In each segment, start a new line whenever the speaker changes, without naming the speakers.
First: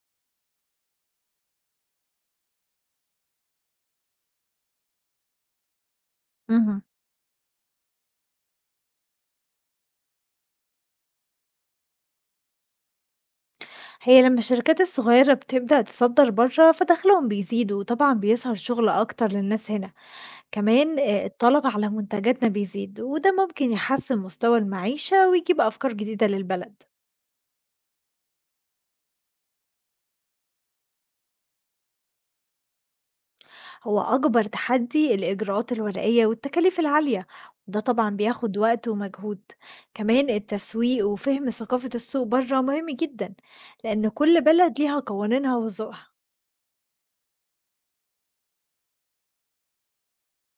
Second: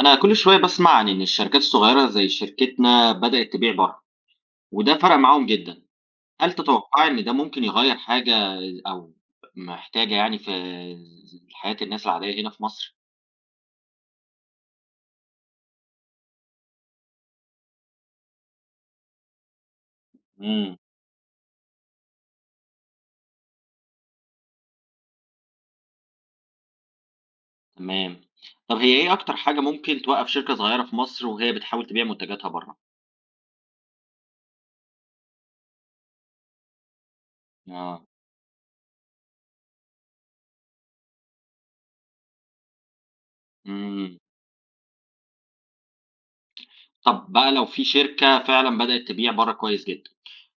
أنا كل شوية بسمع عن إن الشركات الصغيرة زي شركتنا بدأت تبيع بره وده فرق معاهم جدا، هل
اهم.
تتوقعي إن ده ممكن يغير حاجة أو محتاجة يعني في حياة الناس العادية هنا في مصر؟
هي لمّا الشركات الصغيرة بتبدأ تصدّر برّه، فدخلهم بيزيد وطبعًا بيظهر شغل أكتر للناس هنا،
إمم.
كمان الطلب على منتجاتنا بيزيد، وده ممكن يحسّن مستوى المعيشة ويجيب أفكار جديدة للبلد.
تمام. طب هي إيه أكتر حاجة ممكن توقف شركة صغيرة في مصر وهي بتحاول تبيع منتجاتها بره؟
هو أكبر تحدي الإجراءات الورقية والتكاليف العالية، وده
آه.
طبعًا بياخد وقت ومجهود. كمان التسويق وفهم ثقافة السوق برّه مهم جدًا، لإن
إمم.
كل بلد ليها قوانينها وذوقها.
طب بقى لو في شركة فعلًا بدأت تبيع بره كويس جدًا،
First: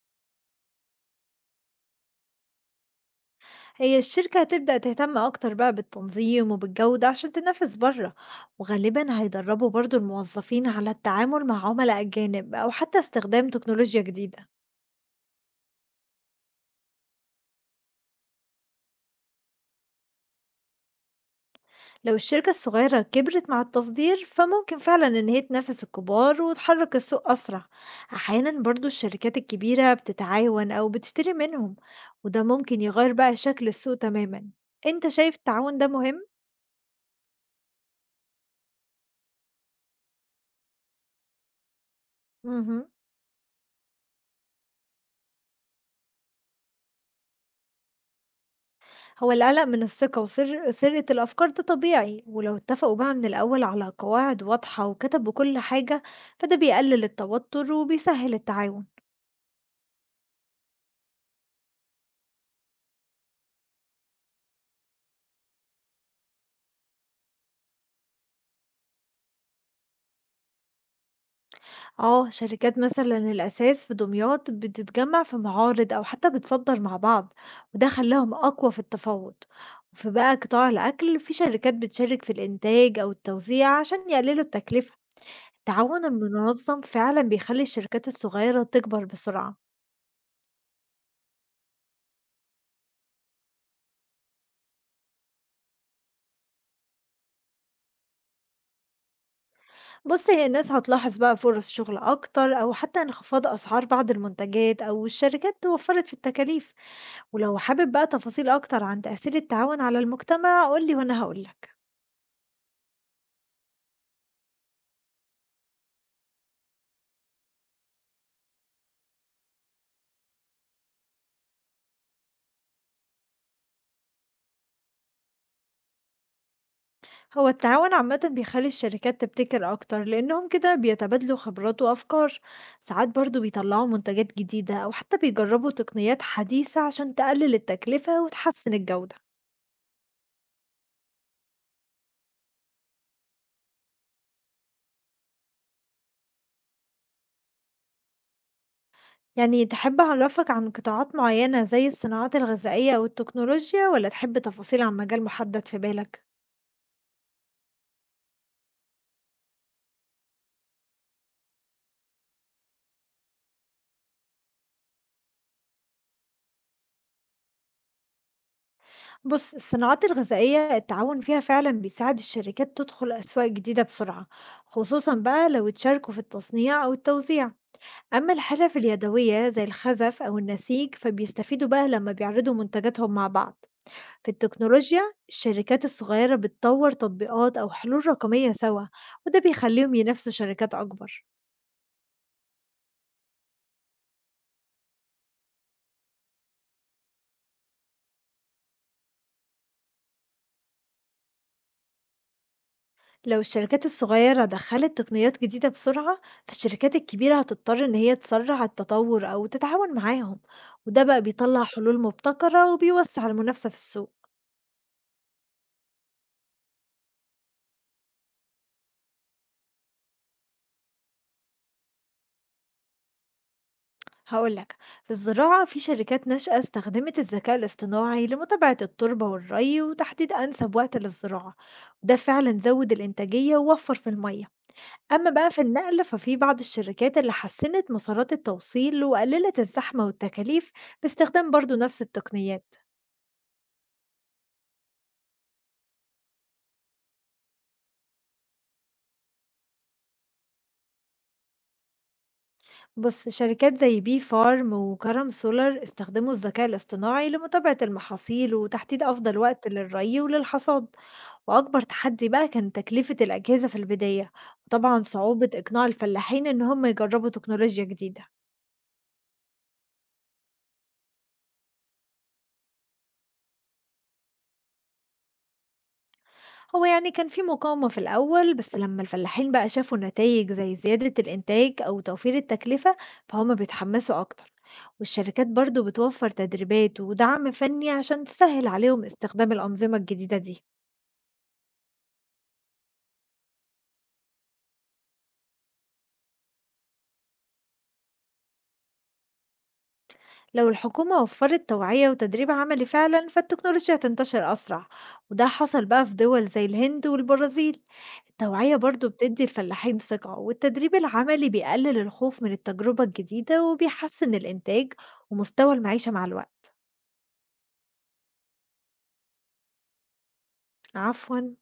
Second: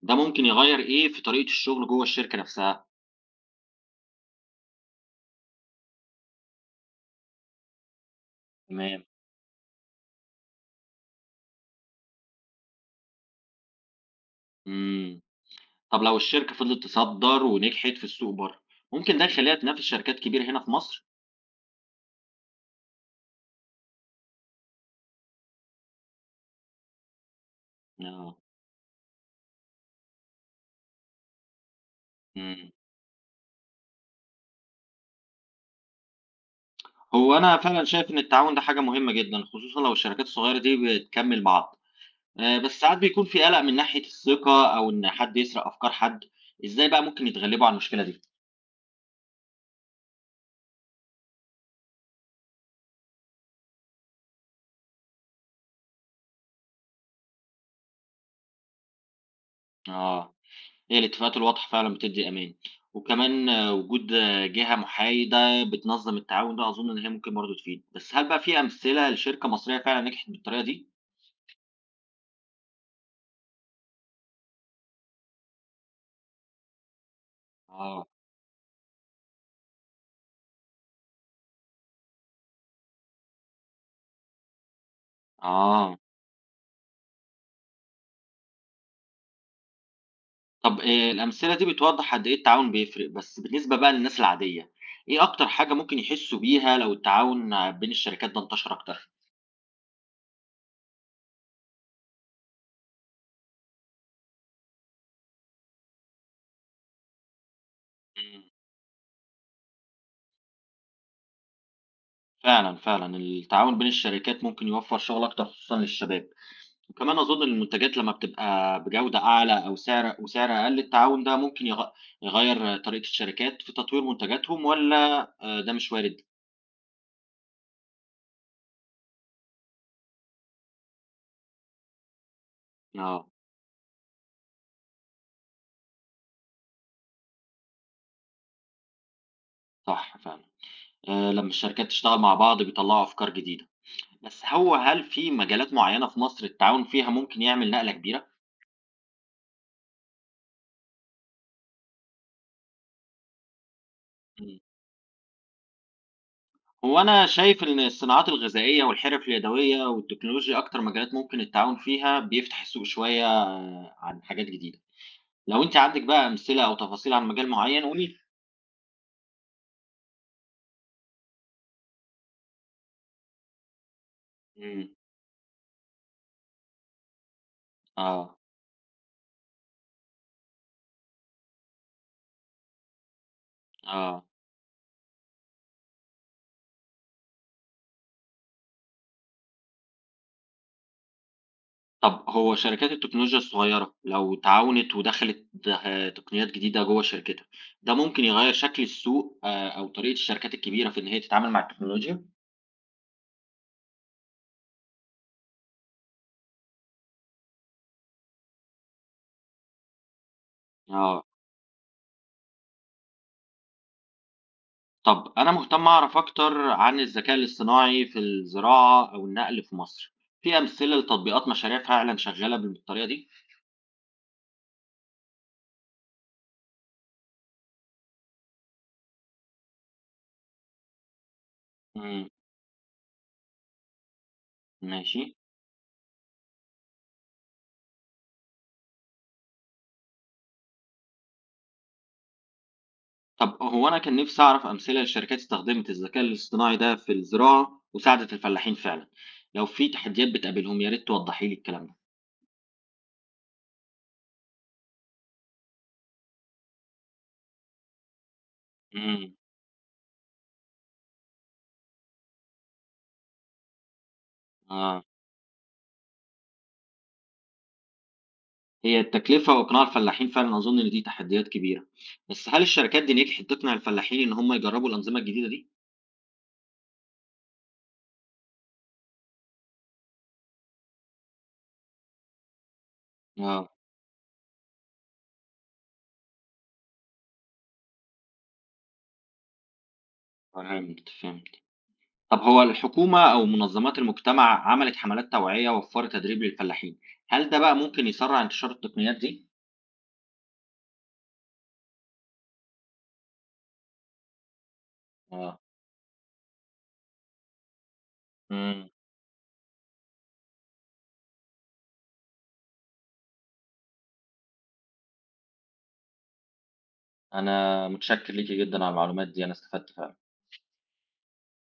ده ممكن يغير إيه في طريقة الشغل جوه الشركة نفسها؟
هي الشركة هتبدأ تهتم أكتر بقى بالتنظيم وبالجودة عشان تنافس بره،
تمام.
وغالبا هيدربوا برضو الموظفين على التعامل مع عملاء أجانب أو حتى استخدام تكنولوجيا جديدة.
إمم. طب لو الشركة فضلت تصدّر ونجحت في السوق برّه، ممكن ده يخلّيها تنافس شركات كبيرة هنا في مصر؟
لو الشركة الصغيرة كبرت مع التصدير فممكن فعلا إن هي تنافس الكبار وتحرك السوق أسرع.
آه.
أحيانا برضو الشركات الكبيرة بتتعاون أو بتشتري منهم، وده
إمم.
ممكن يغير بقى شكل السوق تماما. أنت شايف التعاون ده مهم؟
هو أنا فعلًا شايف إن التعاون ده حاجة مهمة جدًا، خصوصًا لو الشركات الصغيرة دي بتكمّل بعض، بس
مهم.
ساعات بيكون في قلق من ناحية الثقة أو إن حد يسرق أفكار حد، إزاي بقى ممكن يتغلّبوا على المشكلة دي؟
هو القلق من الثقة وسر سرقة الأفكار ده طبيعي، ولو اتفقوا بقى من الأول على قواعد واضحة وكتبوا كل حاجة فده بيقلل التوتر وبيسهل التعاون.
آه، هي الاتفاقات الواضحة فعلًا بتدّي أمان، وكمان وجود جهة محايدة بتنظّم التعاون ده أظن إن هي ممكن برضه تفيد، بس هل بقى في أمثلة لشركة مصرية فعلًا نجحت بالطريقة دي؟
اه شركات مثلا الأساس في دمياط بتتجمع في معارض أو حتى بتصدر مع بعض، وده
آه.
خلاهم أقوى في التفاوض. وفي بقى قطاع الأكل في شركات بتشارك في الإنتاج أو التوزيع عشان يقللوا التكلفة.
آه.
التعاون المنظم فعلا بيخلي الشركات الصغيرة تكبر بسرعة.
طب الأمثلة دي بتوضّح قد إيه التعاون بيفرق، بس بالنسبة بقى للناس العادية، إيه أكتر حاجة ممكن يحسّوا بيها لو التعاون بين الشركات ده انتشر أكتر؟
بص، هي الناس هتلاحظ بقى فرص شغل أكتر أو حتى انخفاض أسعار بعض المنتجات أو الشركات توفرت في التكاليف. ولو حابب بقى
إمم.
تفاصيل أكتر عن تأثير التعاون على المجتمع قولي وأنا هقولك.
فعلًا، فعلًا التعاون بين الشركات ممكن يوفّر شغل أكتر خصوصًا للشباب، وكمان أظن إن المنتجات لمّا بتبقى بجودة أعلى أو سعر أقل، التعاون ده ممكن يغيّر طريقة الشركات في تطوير منتجاتهم والّا ده مش وارد؟
هو التعاون عامة بيخلي الشركات تبتكر أكتر لأنهم كده بيتبادلوا خبرات وأفكار. ساعات
آه،
برضو بيطلعوا منتجات جديدة أو حتى بيجربوا تقنيات حديثة عشان تقلل التكلفة وتحسن الجودة.
صح فعلًا. لمّا الشركات تشتغل مع بعض بيطلّعوا أفكار جديدة. بس هو هل في مجالات معيّنة في مصر التعاون فيها ممكن يعمل نقلة كبيرة؟
يعني تحب أعرّفك عن قطاعات معيّنة زي الصناعات الغذائية أو التكنولوجيا والّا تحب
إمم.
تفاصيل عن مجال محدد في بالك؟
هو أنا شايف إن الصناعات الغذائية والحرف اليدوية والتكنولوجيا أكتر مجالات ممكن التعاون فيها بيفتح السوق شوية آه، عن حاجات جديدة. لو أنتِ عندِك بقى أمثلة أو تفاصيل عن مجال معيّن قولي لي.
بُص، الصناعات الغذائية التعاون فيها فعلًا بيساعد الشركات تدخل أسواق جديدة بسرعة،
إمم.
خصوصًا بقى لو اتشاركوا في التصنيع أو التوزيع. أما
آه.
الحرف اليدوية زي الخزف أو النسيج فبيستفيدوا بقى لمّا بيعرضوا منتجاتهم مع بعض.
آه.
في التكنولوجيا الشركات الصغيرة بتطوّر تطبيقات أو حلول رقمية سوا، وده بيخلّيهم ينافسوا شركات أكبر.
طب هو شركات التكنولوجيا الصغيرة لو تعاونت ودخلت ده تقنيات جديدة جوّه شركتها، ده ممكن يغيّر شكل السوق أو طريقة الشركات الكبيرة في إن هي تتعامل مع التكنولوجيا؟
لو الشركات الصغيرة دخلت تقنيات جديدة بسرعة فالشركات الكبيرة هتضطر إن هي تسرع التطور أو تتعاون معاهم، وده بقى
آه.
بيطلع حلول مبتكرة وبيوسع المنافسة في السوق.
طب أنا مهتم أعرف أكتر عن الذكاء الاصطناعي في الزراعة أو النقل في مصر، في أمثلة لتطبيقات مشاريع فعلا شغالة بالطريقة دي؟
هقولك، في الزراعة في شركات ناشئة استخدمت الذكاء الاصطناعي لمتابعة التربة والري وتحديد أنسب وقت للزراعة، وده
إمم.
فعلا زود الإنتاجية ووفر في المية.
ماشي.
أما بقى في النقل ففي بعض الشركات اللي حسنت مسارات التوصيل وقللت الزحمة والتكاليف باستخدام برضو نفس التقنيات.
طب هو أنا كان نفسي أعرف أمثلة لشركات استخدمت الذكاء الاصطناعي ده في الزراعة وساعدت الفلاحين فعلا، لو في تحديات بتقابلهم يا ريت توضحي لي الكلام ده.
بص، شركات زي بي فارم وكرم سولار استخدموا الذكاء الاصطناعي لمتابعة المحاصيل وتحديد
إمم،
أفضل وقت للري وللحصاد، وأكبر تحدي بقى كان تكلفة الأجهزة في البداية، وطبعا
آه،
صعوبة إقناع الفلاحين إن هم يجربوا تكنولوجيا جديدة.
هي التكلفة وإقناع الفلاحين فعلا أظن إن دي تحديات كبيرة، بس هل الشركات دي نجحت تقنع الفلاحين إن هم يجربوا الأنظمة الجديدة دي؟
هو يعني كان في مقاومة في الأول، بس لما الفلاحين بقى شافوا نتائج زي زيادة الإنتاج أو توفير التكلفة فهم
آه.
بيتحمسوا أكتر. والشركات برضو بتوفر تدريبات ودعم فني عشان تسهل عليهم استخدام الأنظمة الجديدة دي.
فهمت، فهمت. طب هو الحكومة أو منظمات المجتمع عملت حملات توعية ووفرت تدريب للفلاحين، هل ده بقى ممكن يسرع انتشار التقنيات دي؟
لو الحكومة وفرت توعية وتدريب عملي فعلا فالتكنولوجيا هتنتشر أسرع، وده
اه.
حصل بقى في دول زي الهند والبرازيل. التوعية
امم.
برضو بتدي الفلاحين ثقة والتدريب العملي بيقلل الخوف من التجربة الجديدة وبيحسن الإنتاج ومستوى المعيشة مع الوقت.
انا متشكر ليكي جدا على المعلومات دي انا استفدت فعلا
عفوا.